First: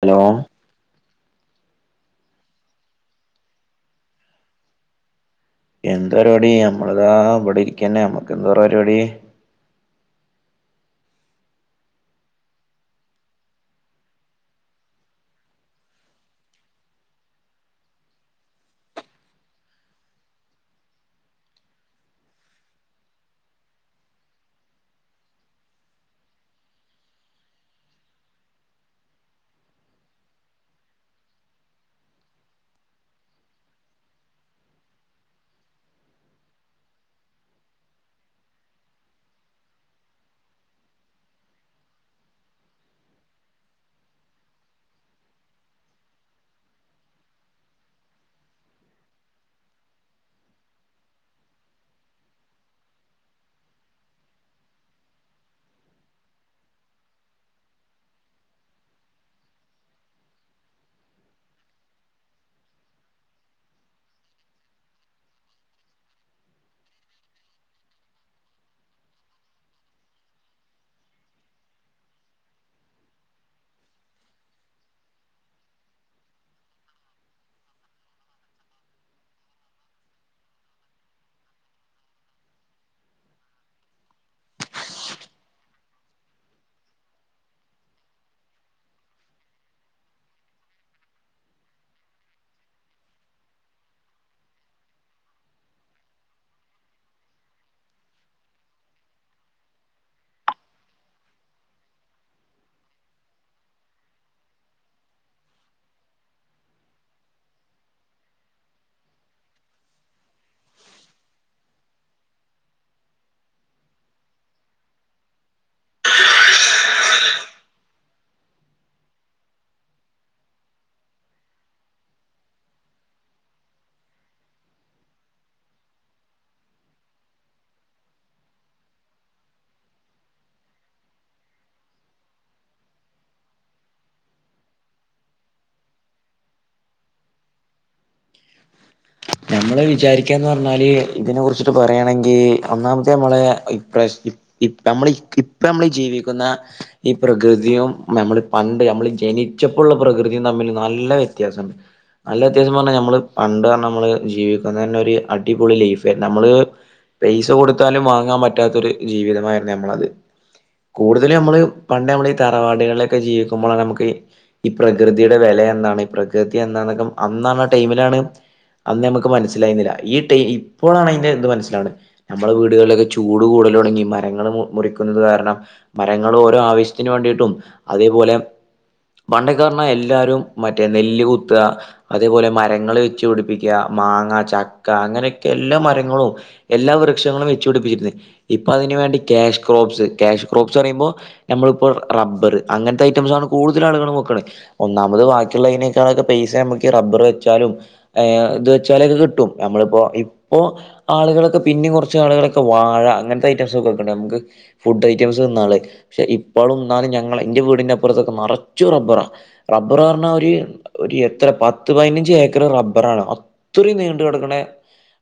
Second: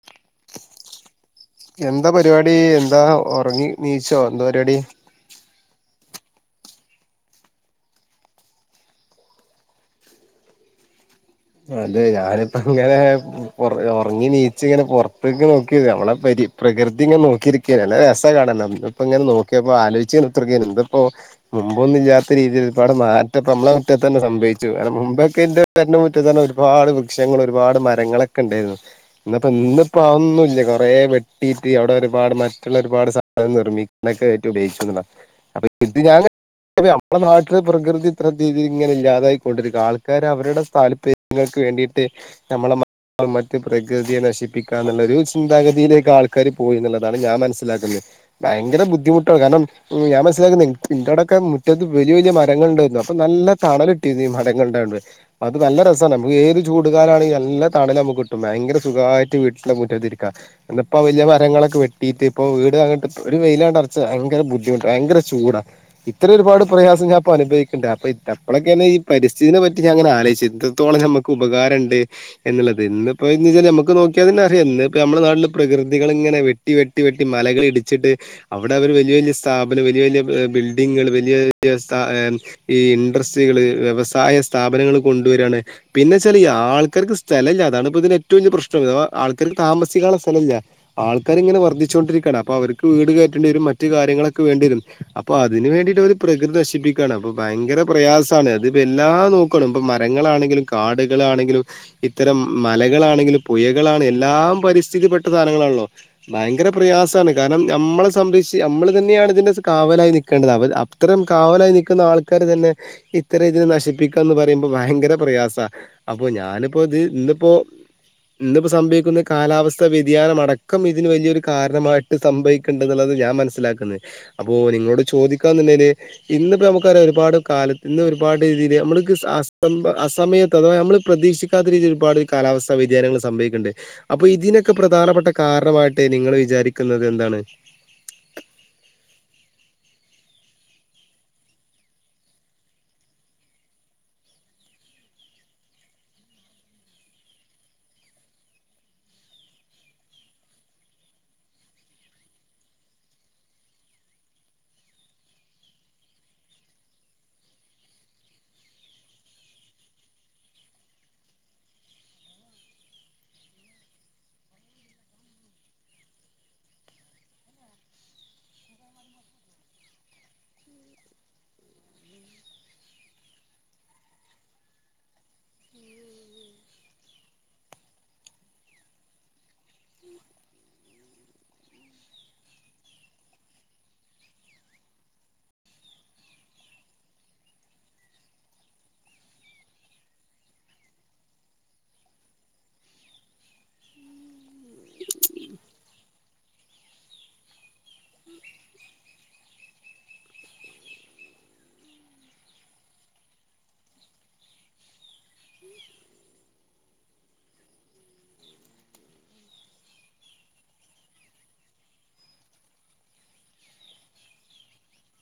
hello എന്താ പരിപാടി എന്താ ഉറങ്ങി നീച്ചോ എന്താ പരിപാടി എന്താ പരിപാടി നമ്മളിതാ ഇവിടെ ഇരിക്കന്നെ നമ്മക്ക് എന്താ പരിപാടി അതെ ഞാനിപ്പം ഇങ്ങനെ ഉറങ്ങി നീച് ഇങ്ങനെ പുറത്തേക്ക് നോക്കി നമ്മളെ പ പ്രകൃതി ഇങ്ങനെ നോക്കിയിരിക്കെ അല്ലെ നല്ല രസ കാണാൻ ഇപ്പ ഇങ്ങനെ നോക്കിയപ്പോ ആലോചിച്ച് ഇരിക്കാരുന്നു ഇതിപ്പോ മുമ്പൊന്നും ഇല്ലാത്ത രീതിയിൽ ഇപ്പാടെ നാറ്റത്തെ നമ്മളെ മുറ്റത്ത് തന്നെ സംഭവിച്ചു കാരണം മുമ്പൊക്കെ എന്റെ വീട്ടിൽ തന്നെ ഒരുപാട് വൃക്ഷങ്ങൾ ഒരുപാട് മരങ്ങളൊക്കെ ഉണ്ടായിരുന്നു ഇന്നപ്പോ ഇന്നിപ്പോ അത് ഒന്നുമില്ല കുറേ വെട്ടിട്ട് അവിടെ ഒരുപാട് മറ്റുള്ള ഒരുപാട് സാധനം നിർമ്മിക്കാനൊക്കെ ആയിട്ട് ഉപയോഗിക്കു അപ്പൊ ഇത് ഞാൻ നമ്മളെ നാട്ടില് പ്രകൃതി ഇത്ര രീതിൽ ഇങ്ങനെ ഇല്ലാതായിക്കൊണ്ടിരിക്കുക ആൾക്കാർ അവരുടെ സ്ഥലം ങ്ങൾക്ക് വേണ്ടിയിട്ട് നമ്മളെ ൾ മറ്റ് പ്രകൃതിയെ നശിപ്പിക്കാന്നുള്ള ഒരു ചിന്താഗതിയിലേക്ക് ആൾക്കാര് പോയി എന്നുള്ളതാണ് ഞാൻ മനസ്സിലാക്കുന്നത് ഭയങ്കര ബുദ്ധിമുട്ടാണ് കാരണം ഞാൻ മനസ്സിലാക്കുന്ന എൻ്റെടൊക്കെ മുറ്റത്ത് വലിയ വലിയ മരങ്ങൾ ഉണ്ടായിരുന്നു അപ്പൊ നല്ല തണലിട്ടിരുന്നു മരങ്ങൾടെ അത് നല്ല ഏത് ചൂടുകാലം ആണെങ്കിലും നല്ല തണല് നമുക്ക് കിട്ടും ഭയങ്കര സുഖമായിട്ട് വീട്ടില് മുറ്റത്ത് ഇരിക്കാ ഇപ്പ വലിയ മരങ്ങളൊക്കെ വെട്ടീട്ട് ഇപ്പൊ വീട് അങ്ങിട്ട് ഒരു വെയിലാണ്ട അറച്ച ഭയങ്കര ബുദ്ധിമുട്ട് ഭയങ്കര ചൂടാ ഇത്രയും ഒരുപാട് പ്രയാസം ഞാൻ ഇപ്പോ അനുഭവിക്കുന്നുണ്ട് അപ്പോ അപ്പളക്കെ അല്ലേ ഈ പരിസ്ഥിതിനെ പറ്റി ഞാൻ അങ്ങന ആലോചിക്കുന്നത് എത്രത്തോളം നമുക്ക് ഉപകാരം ഉണ്ട് ഉള്ളത് ഇപ്പോെ എന്ന് വെച്ചാൽ നമുക്ക് നോക്കിയ തന്നെ അറിയ നമ്മളെനാട്ടിൽ പ്രകൃതി പ്രകൃതികൾ ഇങ്ങനെ വെട്ടി വെട്ടി വെട്ടി മലകൾഇടിച്ചിട്ട് അവിടെ അവര് വലിയ വലിയ സ്ഥാപനം വലിയ വലിയ ബിൽഡി വലിയ വ ഈ ഇൻഡസ്ട്രികൾ വ്യവസായ സ്ഥാപനങ്ങൾ കൊണ്ടുവരാണ് പിന്നെ ചില ഈ ആൾക്കാർക്ക് സ്ഥലമില്ല അതാണ്പ്പോ ഇതിന് ഏറ്റവും വലിയ പ്രശ്നം ആൾക്കാർക്ക് താമസിക്കാനുള്ള സ്ഥലം ഇല്ല ആൾക്കാർ ഇങ്ങനെ വർദ്ധിച്ചുകൊണ്ടിരിക്കയാണ് അപ്പൊ അവർക്ക് വീട് കയറ്റേണ്ടി വരും മറ്റു കാര്യങ്ങളൊക്കെ വേണ്ടി വരും അപ്പൊ അതിന് അതിന് വേണ്ടിയിട്ട് അവര് പ്രകൃതി നശിപ്പിക്കുകയാണ് അപ്പൊ ഭയങ്ക പ്രയാസമാണ് അത്പ്പോ എല്ലാം നോക്കണം ഇപ്പ മരങ്ങളാണെങ്കിലും കാടുകളാണെങ്കിലും ഇത്തരം മലകളാണെങ്കിലും പുയകളാണ് എല്ലാം പരിസ്ഥിതിയിപ്പെട്ട സാധനങ്ങളാ ഭയങ്കര പ്രയാസമാണ് കാരണം നമ്മളെ സംരക്ഷിച്ച് നമ്മൾ തന്നെയാണ് ഇതിന്റെ കാവലായി നൽക്കേണ്ടത് അവ അത്തരം കാവലായി നിൽക്കുന്ന ആൾക്കാർ തന്നെ ഇത്ര ഇതിൽ നശിപ്പിക്കുക എന്ന് പറയുമ്പോൾ ഭയങ്കര പ്രയാസ അപ്പൊ ഞാനിപ്പോ ഇത് ഇന്നിപ്പോ ഇന്നിപ്പോ സംഭവിക്കുന്ന കാലാവസ്ഥ വ്യതിയാനം അടക്കം ഇതിന് വലിയൊരു കാരണമായിട്ട് സംഭവിക്കേണ്ട എന്നുള്ളത് ഞാൻ മനസിലാക്കുന്നത് അപ്പോ നിങ്ങളോട് ചോദിക്കാന്നണ്ടെല് ഇന്നിപ്പോ നമുക്ക് അറിയാം ഒരുപാട് കാലത്ത് ഒരു പാട് രീതി നമ്മക്ക് അസമയത്ത് അഥവാ നമ്മള് പ്രതീക്ഷിക്കാത്ത രീതിയി ഒരുപാട് കാലാവസ്ഥാ വ്യതിയാനങ്ങൾ സംഭവിക്കുന്നുണ്ട് അപ്പൊ ഇതിനൊക്കെ പ്രധാനപ്പെട്ട ക കാരണമായിട്ട് നിങ്ങൾ വിചാരിക്കുന്നത് എന്താണ് [inaudible] നമ്മള് വിചാരിക്കാന്ന് പറഞ്ഞാല് ഇതിനെ കുറിച്ചിട്ട് പറയയാണെങ്കിൽ ഒന്നാമത്തെ നമ്മളെ നമ്മൾ ഇപ്പ നമ്മൾ ജീവിക്കുന്ന ഈ പ്രകൃതിയും നമ്മൾ പണ്ട് നമ്മ ജനിച്ചപ്പോുള്ള പ്രകൃതി തമ്മിൽ നല്ല വ്യത്യാസുണ്ട് നല്ലത് പണ്ട് നമ്മള് പണ്ട് നമ്മള് ജീവിക്കുന്ന തന്നെ ഒരു അടിപൊളി ലൈഫായി നമ്മള് പൈസ കൊടുത്താലും വാങ്ങാൻ പറ്റാത്തൊരു ജീവിതമായിരുന്നു ഞമ്മളത് കൂടുതല് നമ്മള് പണ്ട് നമ്മള് ഈ തറവാടുകളിലൊക്കെ ജീവിക്കുമ്പോൾ നമുക്ക് ഈ പ്രകൃതിയുടെ വില എന്താണ് പ്രകൃതി എന്താന്നക്കെ അന്നാണാ ടൈമിലാണ് അന്ന് നമുക്ക് മനസ്സിലായിുന്നില്ല ഈ ടൈ ഇപ്പോഴാണ് അതിന്റെ ന്ത് മനസ്സിലാവണത് നമ്മുടെ വീടുകളിലൊക്കെ ചൂട് കൂട കൂടലോടങ്ങി മരങ്ങൾ മുറിക്കുന്നത് കാരണം മരങ്ങൾ ഓരോ ആവശ്യത്തിന് വേണ്ടിട്ടും അതേപോലെ പണ്ടക്കോറഞ്ഞാ എല്ലാരും മറ്റേ നെല്ല് കുത്താ അതേപോലെ മര മരങ്ങ വെച്ച് പിടിപ്പിക്കുക മാങ്ങ ചക്ക അങ്ങനെയക്കെ എല്ലാ മരങ്ങളും എല്ലാ വൃക്ഷങ്ങളും വെച്ച് പിടിപ്പിക്കാ ഇപ്പ അതിനന് വേണ്ടി ക്യാഷ് ക്രോപ്സ് ക്യാഷ് ക്രോപ്സ് പറയുമ്പോൾ നമ്മളിപ്പോൾ റബ്ബർ അങ്ങനത്തെ ഐറ്റംസ ആണ് കൂടുതലാ ളുകൾ വെക്ക്ണ ഒന്നാമത് വാക്കിയുള്ളതിനെക്കാളൊക്കെ പൈസ നമുക്ക് ഈ റബ്ബർ ത് വെച്ചാലും ഏഹ് ഇത് വെച്ചാലൊക്കെ കിട്ടും നമ്മളിപ്പോ ഇപ്പോ ആളുകളൊക്കെ പിന്നെയും കുറച്ച ആളുകളൊക്കെ ക്കെ വാഴ അങ്ങനത്തെ ഐറ്റംസ് ഒക്കെ വെക്കണ്ട് നമുക്ക് ഫുഡ് ഐറ്റംസ് തിന്നാലത് പക്ഷെ ഇപ്പോളു ന്നാൽ ഞങ്ങളെ ന്റെ വീടിന്റെ അപ്പുറത്തൊക്കെ നറച്ചും റബ്ബറാ റബ്ബർ പറഞ്ഞൽ ഒരു എത്ര പത്ത് പതിനഞ്ചു അഞ്ചു ഏക്കർ റബ്ബറാണ് അത്രീം നീണ്ട് കിടക്കണേ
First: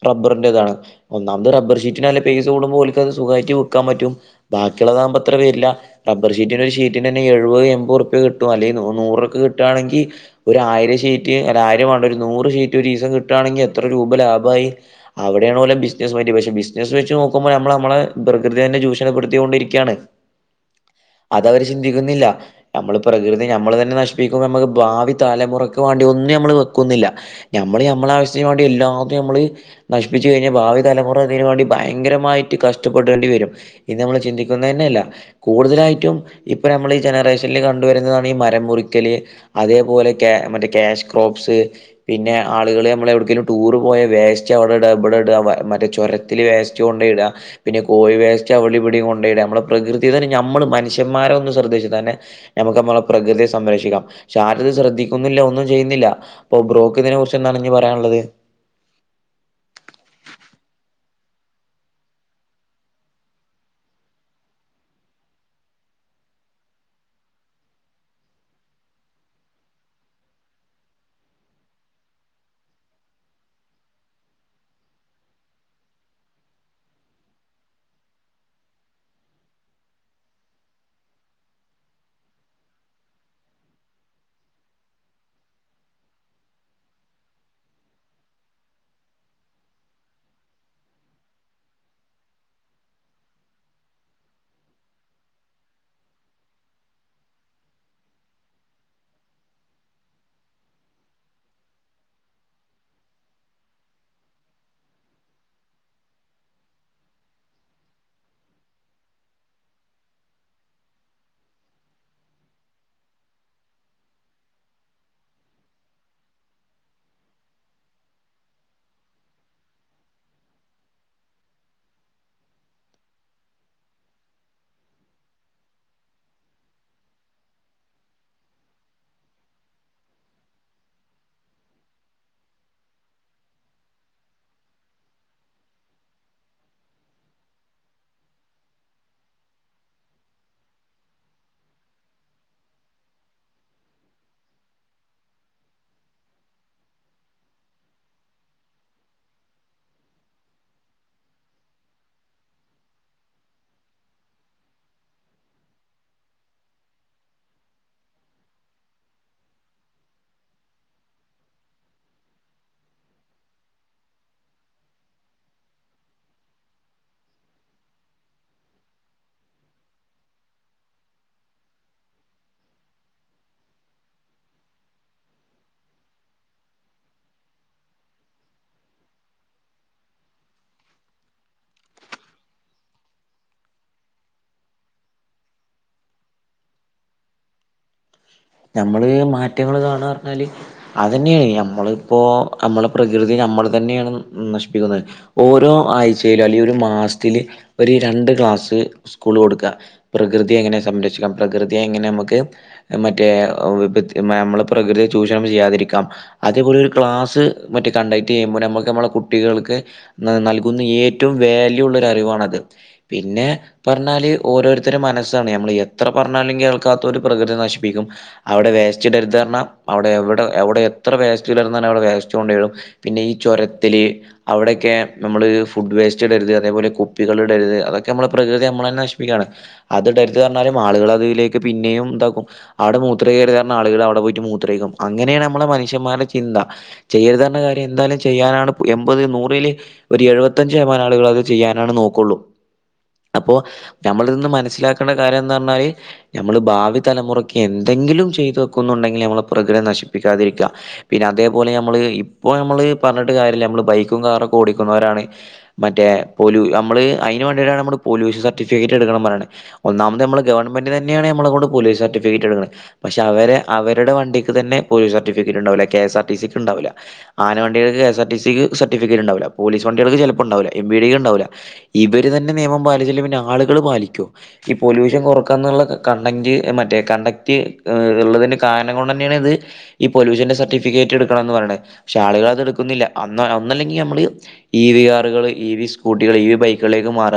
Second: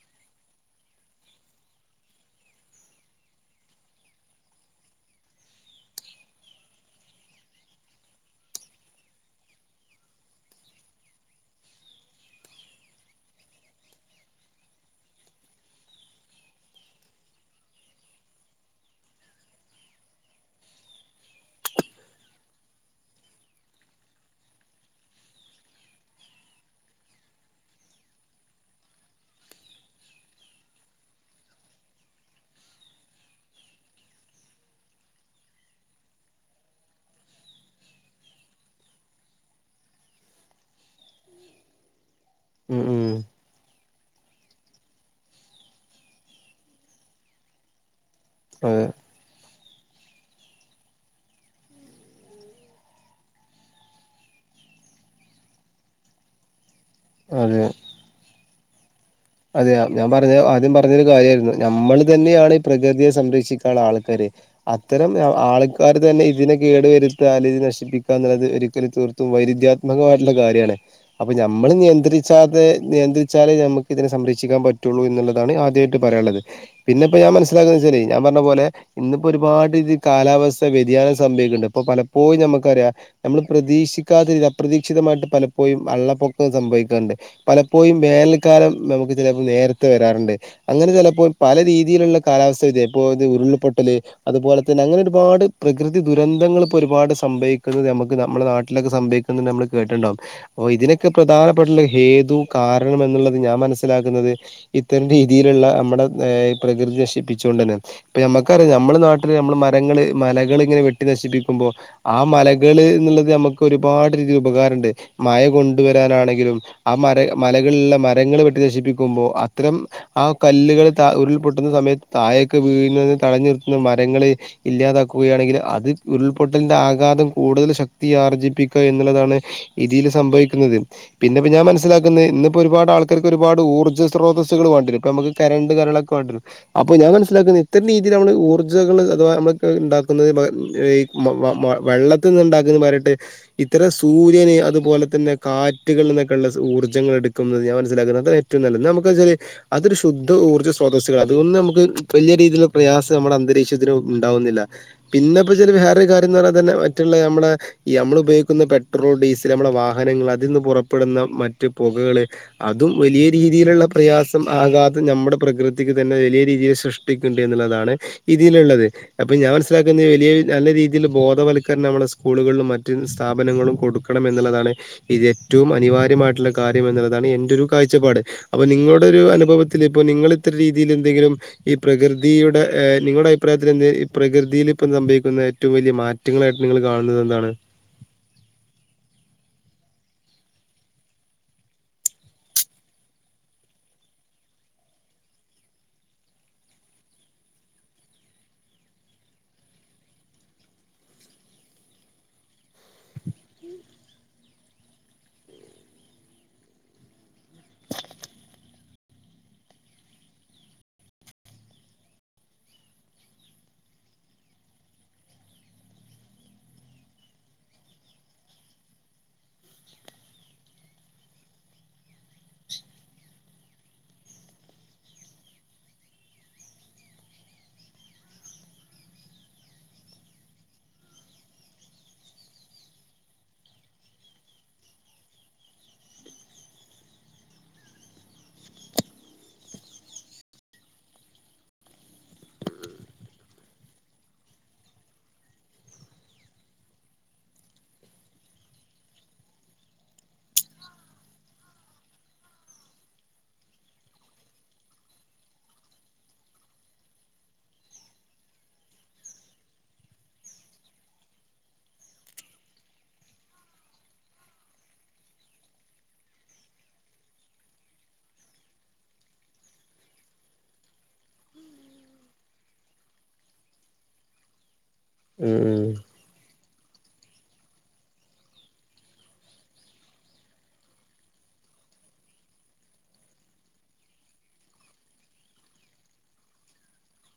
റബ്ബറിൻന്റെേതാണ് ഒന്നാമത് റബ്ബർഷീറ്റി നല്ല പൈസ കൂടുമ്പോ ഓൽകത് സുഖമായിട്ട് വിക്കാൻ പറ്റും ബാക്കി ബാക്കില്ലാതാവുമ്പോ ഇത്രവരില്ല റബ ഷീറ്റന്റെ ഒരു ഷീറ്റിന് എഴുപത് എമ്പപത് രൂപ കിട്ടും അല്ലെങ്കി നൂറൊക്കെ കിട്ടാണെങ്കി ങ്കി ഒരു ആയിരം ഷീറ്റ് അല്ലെങ്കി ആയിരം നൂറ് ഷീറ്റ് ഒരീസം കിട്ടാണെങ്കി എത്ര രൂപ ലാഭമായി അവിടെ ആണ് ഓലെ ബിസിനസ്സ് മൈന്റ് പക്ഷെ ബിസനസ്സ് നോക്കുമ്പോൾ നമ്മൾ നമ്മെ പ്രകൃതിയേ തന്നെ ചൂഷണപ്പെടുത്തിൊണ്ടിരിക്കുകയാണ് അത അവര് ചിന്തിക്കുന്നില്ല നമ്മള് പ്രകൃതി നമ്മൾ തന്നെ നശിപ്പിക്കുമ്പോൾ നമ്മൾ ഭാവി തലമുറക്ക് വേണ്ടി ഒന്നും നമ്മ വെക്കുന്നില്ല ന്നില്ല നമ്മള് നമ്മെ ആവശ്യത്തിന് വേണ്ടി എല്ലാതും നമ്മള് നശിപ്പിച്ചു കഴിഞ്ഞ ഭാവി തലമുറ ഇതിനുവേണ്ടി ഭയങ്കരമായിട്ട് കഷ്ടപ്പെടേണ്ടി വരും ഇത് ഞമ്മൾ ചിന്തിക്കുന്നനെല്ല കൂടുതലായിട്ടും ഇ നമ്മൾ ഈ ജനറേഷനിൽ കണ്ടുവരുന്നതാണ് ഈ മരം മുറിക്കൽ അതേപോലെ കെ മറ്റേ ക്യാഷ് ക്രോപ്സ് പിന്നെ ഉം ആളുകള് ഉം നമ്മൾ എവിടുക്കേലും ടൂർ പോയ പോയ വേസ്റ്റ് അവിടെ ഇട ഇവിടെ ഇട മറ്റേ ചുരത്തിൽ വേസ്റ്റ് കൊണ്ടടാ പിന്നെ കോഴി വൈസ്റ്റ്‌ അവിടെ അതെ ഇവടേം കൊണ്ടോയിടാ നമ്മള് പ്രകൃതിയ തന്നെ നമ്മള് മനുഷ്യന്മാരെ ഒന്ന്ന് ശ്രദ്ധിച്ച തന്നെ നമുക്ക് നമ്മളെ പ്രകൃയെ സംരക്ഷിക്കാം പക്ഷെ ആരും ശ്രദ്ധിക്കുന്നില്ല ഒന്നും ചെയ്യുന്നില്ല അപ്പൊ ബ്രോക്ക് ഇതിനെ കുറിച്ച് എന്താണ് ഇനി പറയാനുള്ളത് അതെയയാ ഞാൻ പറഞ്ഞ ആദ്യം പറഞ്ഞൊരു കാര്യമായിരുന്നു നമ്മൾ തന്നെയാണ് ഈ പ്രകൃതിയെ സംരക്ഷിക്കുള്ള ആൾക്കാര് അത്തരം ആൾക്കാർ തന്നെ ഇതിനെ കേടു വരുതത്യാൽ ഇത് നശിപ്പിക്കാന്നുള്ളത് ഒരിക്കലും തീർത്തും വൈരുദ്ധാത്മകമായിട്ടുള്ള കാര്യാണ് അപ്പൊ നമ്മള് നിയന്ത്രിച്ചാതെ നിയന്ത്രിച്ചാലേ നമ്മുക്ക് ഇതിനെ സംരക്ഷിക്കാൻ പറ്റുള്ളൂ എന്നുള്ളതാണ് ആദ്യമായിട്ട് പറയാനുള്ളത് പിന്നെപ്പൊ ഞാൻ മനസ്സിലാക്കുന്ന ശെരി ഞാൻ പറഞ്ഞ പോലെ ഇന്നിപ്പോ ഒരുപാട് ഇ കാലാവസ്ഥ വ്യതിയാനം സംഭവിക്കണ്ട് ഇപ്പൊ പലപ്പോഴും നമുക്കറിയാം നമ്മള് പ്രതീക്ഷ് ക്ഷിക്കാതെ അപ്രതീക്ഷതമായിട്ട് പലപ്പോഴും വള്ളപ്പൊക്കം സംഭവിക്കാറുണ്ട് പലപ്പോഴും വേനൽ കാലം കാലം നമുക്ക് ചിലപ്പോ നേരത്ത് വരാറുണ്ട് അങ്ങനെ ചിലപ്പോ പല രീതിയിലുള്ള കാലാവസ്ഥ വ്യത്യാനം ഇപ്പോ ഇത് ഉരുൾപൊട്ടല് അതുപോലെ തന്നെ അങ്ങനെ ഒരുപാട് പ്രകൃതി ദുരന്തങ്ങൾ ഇ ഒരുപാട് സംഭവിക്കുന്നത് നമുക്ക് നമ്മളെ നാട്ടിലൊക്കെ സംഭവിക്കുന്നത് നമ്മ കേട്ടുണ്ടാവും അപ്പോ ഇതിനൊക്കെ പ്രധാനപ്പെട്ടുള്ള ഹേതു കാരണം എന്നുള്ളത് ഞാൻ മനസ്സിലാക്കുന്നത് ഇത്തരം രീതിയിലുള്ള നമ്മുടെ ഏഹ് പ്രകൃതി നശിപ്പിച്ചൊണ്ട് തന്നെ നമുക്കറിയാം നമ്മുടെ നാട്ടില് നമ്മൾ മരങ്ങള് മലകൾ ഇങ്ങനെ വെട്ടി നശിപ്പിക്കുമ്പോ ആ മലകൾ ന്നുള്ളത് നമുക്ക് ഒരുപാട് രീതി ഉപകാരണ്ട് മഴ കൊണ്ടുവരാനാണെങ്കിലും ആ മര മലകളലുള്ള മരങ്ങൾ വെട്ടി നശിപ്പിക്കുമ്പോ അത്തരം ആ കല്ലുകൾ ഉരുൾപൊട്ടുന്ന സമയത്ത് താഴേക്ക് വീഴുന്നത് തടഞ്ഞു നിർത്തുന്നത് മരങ്ങൾ ഇല്ലാതാക്കുകയാണെങ്കിൽ അത് ഉരുൾപൊട്ടലിന്റെ ആഘാതം കൂടുതൽ ശക്തി ആർജിപ്പിക്കുക എന്നുള്ളതാണ് ഇതിയിൽ സംഭവിക്കുന്നത് പിന്നെ ഇപ്പോ ഞാൻ മനസ്സിലാക്കുന്നത് ഇന്നിപ്പോ ഒരുപാട് ആൾക്കാ ഒരുപാട് ഊർജ്ജ സ്രോതസുകൾ വാണ്ടിവരും ഇപ്പൊ കറണ്ട് കരലോക്കോ വേണ്ടിവരും അപ്പൊഞാൻ മനസിലാകുന്നത് ഇത്തരം നിതി നമ്മൾ ഊർജകൾ അഥവാ നമ്മ ഉണ്ടാക്കുന്നത് ഏഹ് മ്മ് മ്മ വെള്ളത്തിൽ നിന്ന് ഉണ്ടാക്കുന്നരമായിട്ട് ഇത്തരം സൂര്യന് അതുപോലെ തന്നെ കാറ്റുകൾന്നൊക്കെ ഉള്ള ഊർജ്ജങ്ങൾ എടുക്കുന്നത് ഞാൻ മനിലുന്നത് ഏറ്റവും നല്ലത് നമുക്ക് അതൊരൂ ശുദ്ധ ഊർജ്ജ സ്രോസ്സൾ അതുകൊണ്ട് നമുക്ക് വലിയ രീതിലുള്ള സ് നമ്മുടെ അന്തരീക്ഷത്തിന് ഉണ്ടാവുന്നില്ല പിന്നെപ്പോ ച വേറൊരു കാര്യം എന്ന് പറഞ്ഞാതന്നെ മറ്റുള്ള നമ്മുടെ ഈ നമ്മൾ ഉപയോഗിക്കുന്ന പെട്രോൾ ഡീസൽ നമ്മളുടെ വാഹനങ്ങൾ അതിൽ നിന്ന് പുറപ്പെടുന്ന മറ്റു പുകകൾ അതും വലിയ രീതിയിലുള്ള പ്രയാസം ആകാതെ നമ്മുടെ പ്രകൃതിക്ക് തന്നെ വലിയ രീതിയിൽ സൃഷ്ടിക്കണ്ടെന്നു താണ് ഇതിലുള്ളത് അപ്പൊ ഞാൻ മനസ്സിലാക്കുന്നത് വലിയ നല്ല രീതിയിൽ ബോധവത്ക്കരണം നമ്മുടെ സ്കൂളുകളിൽ മറ്റ് സ്ഥാപനങ്ങളും കൊടുക്കണം എന്നുള്ളതാണ് ഇത് ഏറ്റവും അനിവാര്യമായിട്ടുള്ള കാര്യം എന്നുള്ളതാണ് എന്റെരു ഒരു കാഴ്ചപ്പാട് അപ്പൊ നിങ്ങളുടെ ഒരു അനുഭവത്തിൽ ഇപ്പ നിങ്ങൾ ഇത്ര രീതിയിൽ എന്തെങ്കിലും ഈ പ്രകൃതിയുടെ നിങ്ങളുടെ അഭിപ്രായത്തിൽ എന്ത് പ്രകൃതിയിൽ ഇപ്പം സംഭവിക്കുന്ന ഏറ്റവും വലിയ മാറ്റങ്ങളായിട്ട് നിങ്ങൾ കാണുന്നത് എന്താണ് നമ്മള് മാറ്റങ്ങള്ൾ കാണ പറഞ്ഞാല് അത്ന്നെയാണ് നമ്മളിപ്പോ നമ്മളെ പ്രകൃതി നമ്മൾ തന്നെയാണ് നശിപ്പിക്കുന്നത് ഓരോ ആഴ്ചയിലും അല്ലെ ഒരു മാസത്തില് ര ക്ലാസ്സ് സ്കൂൾ കൊടുക്കാം പ്രകൃതിയ എങ്ങനെ സംരക്ഷിക്കാം പ്രകൃതിയെ എങ്ങനെ നമുക്ക് മറ്റ നമ്മ പ്രകൃതി ചൂഷണം ചെയ്യാതിരിക്കാം അതേപോലെ ക്ലാസ് മറ്റേ കണ്ട ചെയ്പോ നക്ക് നമ്മ കുട്ടികൾക്ക് നൽകുന്ന ഏറ്റവും വാല്യ ഉള്ള ഒരു അറിവാണ്ത് പിന്നെ പറഞ്ഞാൽ ഓരോരുത്തരുടെ മനസ്സാണ് നമ്മൾ എത്ര പറഞ്ഞാലും കേൾക്കാത്ത ഒരു പ്രകൃതി നശിപ്പിക്കും അവിടെ വേസ്റ്റ്ിലരുതഞ്ഞ അവിടെ എവിടെ എവിടെ എത്ര വേസ്റ്റുന്ന അവിടെ വേസ്ണ്ട വരും പിന്നെ പിന്നെ ഈ ചുരത്തിൽ അവിടെയൊക്കെ നമ്മള് ഫുഡ് വേസ്റ്റ് ഇടരുത് അതേപോലെ കുപ്പികൾ ഇടരുത് അതൊക്കെ നമ്മുടെ പ്രകൃതി നമ്മളെ തന്നെ നശിപ്പിക്കുകയാണ് അത് കരുത്ത് പറഞ്ഞാലും ആളുകൾ അതിലേക്ക് പിന്നെയും ഇതാക്കും അവിടെ മൂത്ര കരുതുന്ന ആളുക അവിടെ പോയിട്ട്ൂത്രക്കും അങ്ങനെയാണ് നമ്മള മനഷ്യന്മാരുടെ ചിന്ത ചെയ്യരുതുന്ന കാര്യം എന്തായാലും ചെയ്യാനാണ് എൺപത് നൂറില് ഒരു എഴുപത്തഞ്ച് ശതമാനം ആളുകൾ അത് ചെയ്യാനാണ് നോക്കുള്ളൂ അപ്പോൊ നമ്മൾിന്ന് മനസ്സിലാക്കേണ്ട കാര്യം എന്ന് പറഞ്ഞാല് നമ്മള് ഭാവി തലമുറക്ക് എന്തെങ്കിലും ചെയ്തു വെക്കുന്നുണ്ടെങ്കിൽ നമ്മൾ പ്രകൃയം നശിപ്പിക്കാതിരിക്കുക പിന്നെ അതേപോലെ നമ്മള് ഇ ഇ നമ്മള് പറഞ്ഞിട്ട് കാര്യ നമ്മ ബൈക്കും കാറൊക്കെ ഓടിക്കുന്നവരാണ് മറ്റേ നമ്മ ഇതിനു വേണ്ടിയാണു പൊല്യൂഷൻ സർട്ടിഫിക്കറ്റ് എടുക്കണം എന്ന് പറയുന്നത് ഒന്നാമത് നമ്മുടെ ഗവണ്മെന്റ് തന്നെ ആണ് നമ്മളെ പൊല്യൂഷൻ സർട്ടിഫിക്കറ്റ് ഫ എടു പക്ഷെ അവ അവരുടെ വണ്ടിക്ക് തന്നെ പോല സർട്ടിഫിക്കറ്റ് ഉണ്ടാവില്ല കെ എസ് ആർ ടി സക്ക് ഉണ്ടാവില്ല ആനവണ്ടികൾ കെ എസ്ആർ ടി സക്ക് സർട്ടിഫിക്കറ്റ് ഉണ്ടാവില്ല പോലീസ് വണ്ടികൾക്ക് ചിലപ്പോ ഉണ്ടാവ എം ഡിക്ക്ണ്ടാവില്ല ഇവർ തന്നെ നിയമം പാലിച്ചില്ല പിന്നെ ആളുകൾ പാലിക്കോ ഈ പൊല്യൂൻ ഉം കൊറക്കാുള്ള കണ്ട മറ്റേ കണ്ടക്ട് ഉള്ളതിന്റെ കാരണം കൊണ്ട് തന്നെയാണ് ഇത് ഈ പൊല്യൂഷന്റെ സർട്ടിഫിക്കറ്റ് എടുക്കണംന്ന് പറയത് പക്ഷെ ആളുകൾ അത എടുക്കുന്നില്ല അ ഒന്നല്ലെങ്കിൽ നമ്മള് ഇ വി കാറുകൾ ഇ വി സ്കൂട്ടികൾ ഇ വി ബൈക്കുകളെ മാറ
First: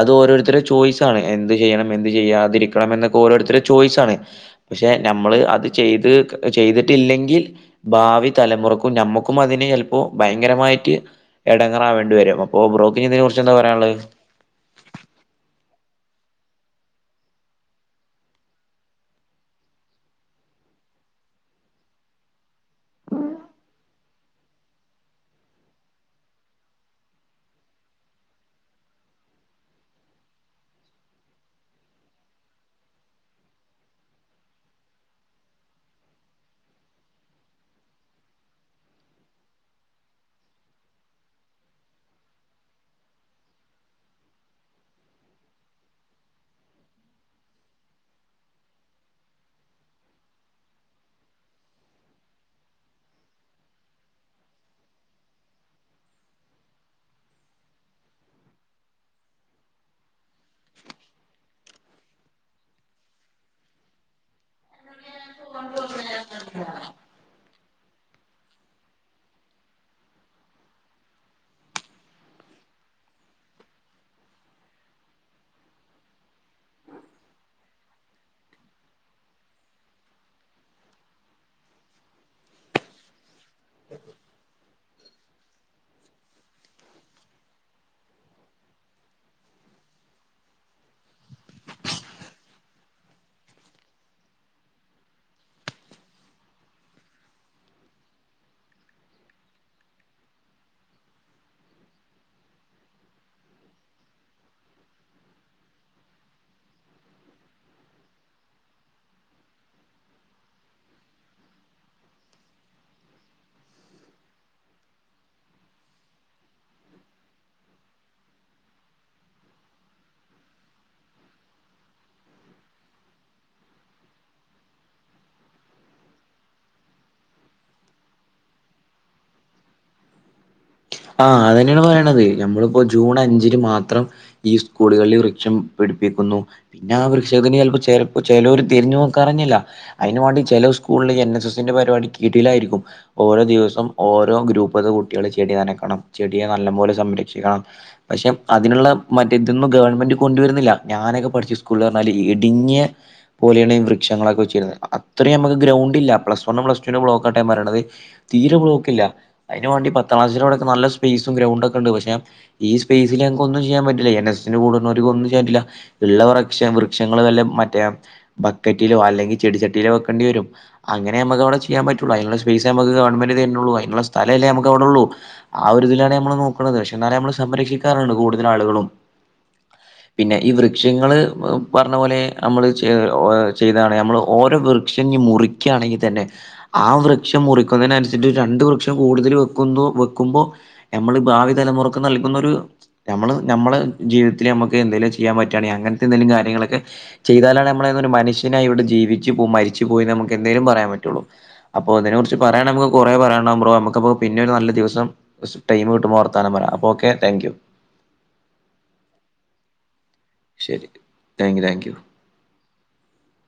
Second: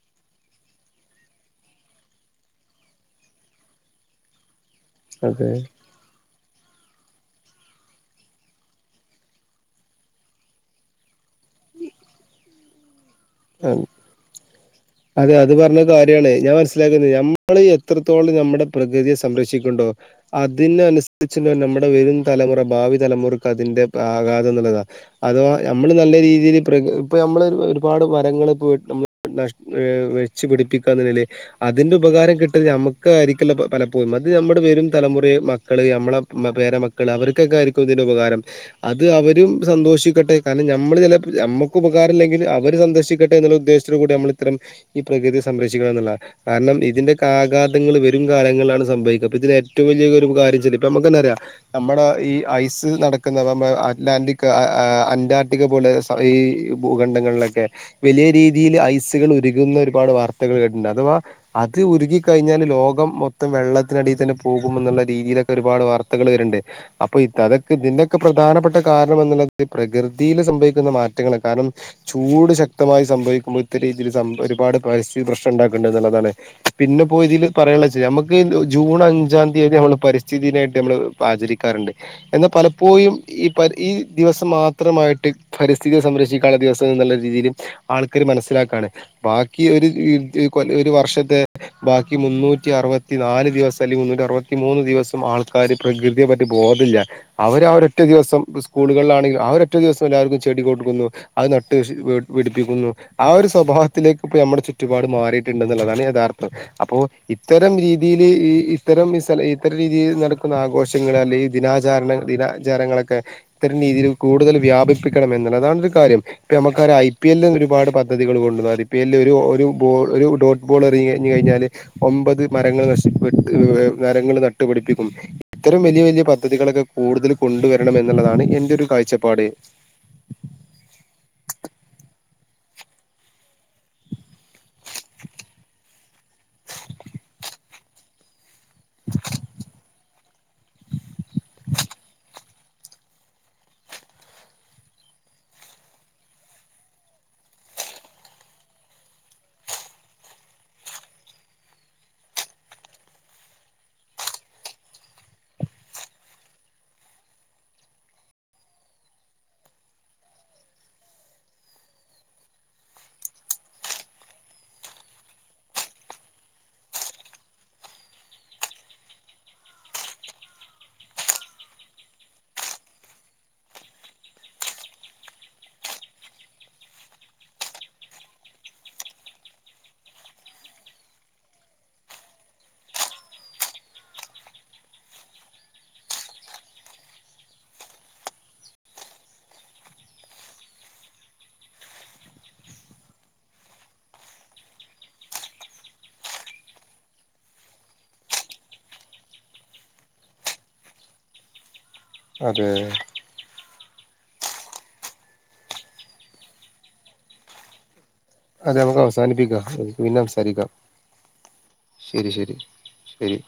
അത് ഓരോരുത്തടെ ചോയ്സ് ആാണ് എന്ത് ചെയ്യണം എന്ത് ചെയ്യാതിരിക്കണം എന്നൊക്കെ ഓരോരുത്തടെ ചോയ്സ ആണ് പക്ഷെ നമ്മള് അതെ അത് ചെയ്ത് ചെയ്തി ില്ലെങ്കിൽ ഭാവി തലമുറക്കും നഞമ്മക്കും അതിന് ചിലപ്പോ ഭയങ്കരമായിട്ട് എടങ്ങറാവ വേണ്ടി വരും അപ്പോ ബ്രോ ആ അതെ അത് പറഞ്ഞ ഞാൻ മനസ്സിലാക്കുന്നത് നമ്മൾ എത്രത്തോളം നമ്മുടെ പ്രകൃതിയെ സംരക്ഷിക്കണ്ടോ അതിനനു നമ്മുടെ വരും തലമുറ ഭാവി തലമുറക്ക് അതിന്റെ ആഘാതം എന്നുള്ളതാണ് അഥവാ നമ്മള് നല്ല രീതി നമ്മ ഒരുപാട് വെ പിടിപ്പിക്ക അതിന്റെ ഉപകാരം കിട്ട നമക്ക് പലപ്പോഴും അത് നമ്മുടെ വെരും തലമുറെ മക്കള് നമ്മെ പേര മക്കള് അവർക്കൊക്കെ ആയിരിക്കുംതി ഉപകാരം അത് അവരും സന്തോഷിക്കട്ടെ കാരണം നമ്മള് ചില നമ്മുക്ക് ഉപകാരമില്ലെങ്കിൽ അവ സന്തോിക്ക ട്ടെ എന്നുള്ള ഉദ്ദേശത്തോ കൂടി നമ്മൾ ഇത്തരം ഈ പ്രകൃതിയെ സംരക്ഷിക്കണം എന്നുള്ള കാരണം ഇതിന്റെ ആഘാതങ്ങൾ വരും കാലങ്ങളിലാണ് സംഭവിക്കുക അ ഇതിന് ഏറ്റവും വലിയ കാര്യം ഇ നമുന്താറ നമ്മുടെ ഈ ഐസ് അറ്റ്ലാന്റിക് അന്റാർട്ടിക്ക പോലെ ഈ ഭൂഖണ്ഡങ്ങളിലൊക്കെ വലിയ രീതിയിൽ ഐസുകൾ ഒരുരുകുന്ന ഒരുപാട് വാർത്തകൾ കേട്ടിട്ടുണ്ട് അഥവാ അത് ഉ ഒരുുകിിക്കഴിഞ്ഞാല് ലോക മൊത്തം വെള്ളത്തിനടിയിൽ തന്നെ പോകും എന്നുള്ള രീതിയിലൊക്കെ ഒരുപാട് വാർത്തകൾ വരുണ്ട് അപ്പൊ അതൊക്കെ പ്രധാനപ്പെട്ട കാരണം എന്നുള്ളത് പ്രകൃതിയിൽ സംഭവിക്കുന്ന മാറ്റങ്ങൾ കാരണം ചൂട് ശതി ശ്യക്തമായി സംഭവിക്കുമ്പോൾ ഇ രീതിൽ ഒരുാട് പ പ്രശ്നം ഉണ്ടാക്കണ്ട എന്നുള്ളതാണ് പിന്നെപ്പോ ഇതിൽ പറ നമക്ക് ജൂൺ അഞ്ചാം തീയതി നമ്മള് പരിസ്ഥിതിായിട്ട് നമ്മ ആചരിക്കാറുണ്ട് എന്നാൽ പല പോും ഈ പ ഈ ദിവസം മാത്രമായിട്ട് പരിസ്ഥിതി സംരക്ഷിക്കാനുള്ള ദിവസം എന്നുള്ള രീതിയിൽ ആൾക്കർ മനസ്സിലാക്കയാണ് ബാക്കി ഒരു കൊ ഒരു വർഷത്തെ ബാക്കി മുന്നൂറ് റ്റ അറുപത്തി നാല് ദിവസം അല്ലെങ്കുന്നറ്റ അറുപത്തി മൂന്ന് ദിവസം ആൾക്കാാര് പ്രകൃതിയെ പറ്റി ബോല്ല അവര് ആ ഒരൊറ്റ ദിവസം സ്കൂളുകളിലാണെങ്കിൽ അവര ഒറ്റ ദിവസം എല്ലാവർക്കും ചെടി കൊടുക്കുന്നു അത് നട്ട് പിടിപ്പിക്കുന്നു ആ ഒരു സ്വഭാവത്തിലേക്ക് ഇപ്പോ നമ്മുടെ ചുറ്റുപാട് മാറിയിട്ടുണ്ടെന്നുള്ളതാണ് യഥാർത്ഥം അപ്പോൊ ഇത്തരം രീതിയിൽ ഈ ഇത്തരം ഈ സ്ല ഇത്തരം രീതിയിൽ നടക്കുന്ന ആഘോഷങ്ങൾ അല്ലെങ്ക ദിനാചാരണ ദിനാചാരങ്ങളൊക്കെ ഇത്തരം രീതിയിൽ കൂടുതൽ വ്യാപിപ്പിക്കണം എന്നുള്ളതാാണ്രു കാര്യം നമുക്ക പി എല്ലും ഒരുപാട് പദ്ധതികൾ കൊണ്ടുവന്ന പി എല്ല ഒരു ഒരുൾ ഒരു ഡോട്ട് ബോൾ എറങ്ങ കഴിഞ് കഴിഞ്ഞാൽ ത്രങ്ങൾ്രങ്ങൾ നട്ടുപഠടിപ്പിക്കും ഇത്തരം വലിയ വലിയ പദ്ധതികളൊക്കെ കൂടുത ഇതില് കൊണ്ടുവരണം എന്നുള്ളതാണ് എന്റെ ഒരു കാഴ്ചപ്പാട് ആഹ് അതന്നെയാണ് പറയണത് ഞമ്മളിപ്പോ ജൂൺ അഞ്ചിന് മാത്രം ഈ സ്കൂളുകളിൽ വൃക്ഷം പിടിപ്പിക്കുന്നു പിന്നെ ആ വൃക്ഷ [unintelligible] തിരിഞ്ഞു നോക്കറിഞ്ഞില്ല അതിന് വേണ്ടി ചില സ്കൂളിൽ എൻ എസ് എസ്സിന്റെ പരിപാടി കിടലായിരിക്കും ഓരോ ദിവസം ഓരോ ഗ്രൂപ്പ് അത് കുട്ടികൾ ചെടി ണം ചെടിയെ നല്ല പോലെ സംരക്ഷിക്കണം പക്ഷെ അതിനുള്ള മറ്റ് ഇതൊന്നും ഗവൺമെന്റ് കൊണ്ടുവാരുന്നില്ല ഞാനൊക്കെ പഠിച്ചു സ്കൂളിൽ പറഞ്ഞാല് ഇടിങ്ങിയ പോലെയാണ് ഈ വൃക്ഷങ്ങളൊക്കെ വച്ചിരുന്നത് അത്രയും നമുക്ക് ഗ്രൗ പ്ലസ് വണ്ണും പ്ലസ് ടുനും ബ്ലോക്കായിട്ടാ ഞാൻ പറയണത് തീരെ ബ്ലോക്കില്ല അതിന് വേണ്ടി പത്താം ക്ലാസ്സ് നല്ല സ്പേസും ഗ്രൗണ്ടും ഒക്കെ ഉണ്ട് പക്ഷെ ഈ സ്പേസിൽ ഞങ്ങക്ക് ഒന്നും ചെയ്യാൻ പറ്റില്ല എൻ എസ്സിന്റെ കൂടണോർക്ക് ഒന്നും ചെയ്യാൻ പറ്റില്ല ഉള്ള വൃക്ഷ വൃക്ഷങ്ങള് വല്ല മറ്റേ ബക്കറ്റിലോ അല്ലെങ്കില് ചെടിച്ചട്ടിയിലോ വെക്കേണ്ടി വരും അങ്ങനെ നമ്മക്ക് അവിടെ ചെയ്യാൻ പറ്റുള്ളു അതിനുള്ള സ്പേയിസേ നമ്മുക്ക് ഗവൺമെന്റ് തരുന്നുള്ളു അതിനുള്ള സ്ഥലല്ലേ നമക്ക് അവിടെയുള്ളൂ ആ ഒരു ഇതിലാണ് ഞമ്മൾ നോക്കണത് പക്ഷെ എന്നാലേ നമ്മള് സംരക്ഷിക്കാറുള്ളൂ കൂടുതൽ ആളുകളും പിന്നെ ഈ വൃക്ഷങ്ങള് പറഞ്ഞ പോലെ അമ്മള് ചെയ്തതാണ് ഞമ്മള് ഓരോ വൃക്ഷ മുറിക്കുയാണെങ്കിൽ തന്നെ ആ വൃക്ഷം മുറിക്കുന്നതിനനുസരിച്ചിട്ട് ഒരു രണ്ട് വൃക്ഷം കൂടുതൽ വെക്കുന്നു മ്പോ ഞമ്മൾ ഭാവി തലമുറക്ക് നൽകുന്നൊരു നമ്മള് ഞമ്മള് ജീവിതത്തില് നമ്മുക്ക് എന്തേലും ചെയ്യാൻ പറ്റാണെങ്കിൽ അങ്ങനത്തെ എന്തെകിലും കാര്യങ്ങളൊക്കെ ചെയ്താലാണ് നമ്മള് ഒരു മനുഷ്യനായി ഇവിടെ ജീവിച്ച് മരിച്ച് പൊയി നമുക്ക് എന്തേലും പറയാൻ പറ്റുള്ളൂ അപ്പോ ഇതിനെ കുറിച്ച് അതെ പറയാണെങ്കിൽ നമ്മക്ക് കുറെ പറയാനുണ്ടാവും ബ്രോ നമ്മക്ക് അത് പിന്നെ രു നല്ല ദിവസം കൊറച്ച് ടൈം കിട്ടുമ്പോവർത്താനം പറയാം അപ്പൊ ഓക്കെ താങ്ക് യു അതെ നമുക്ക് അവസാനിപ്പിക്കാം പിന്നെ സംസാരിക്കാം ശരി താങ്ക് യു താങ്ക് യു ശരി ശരി ശരി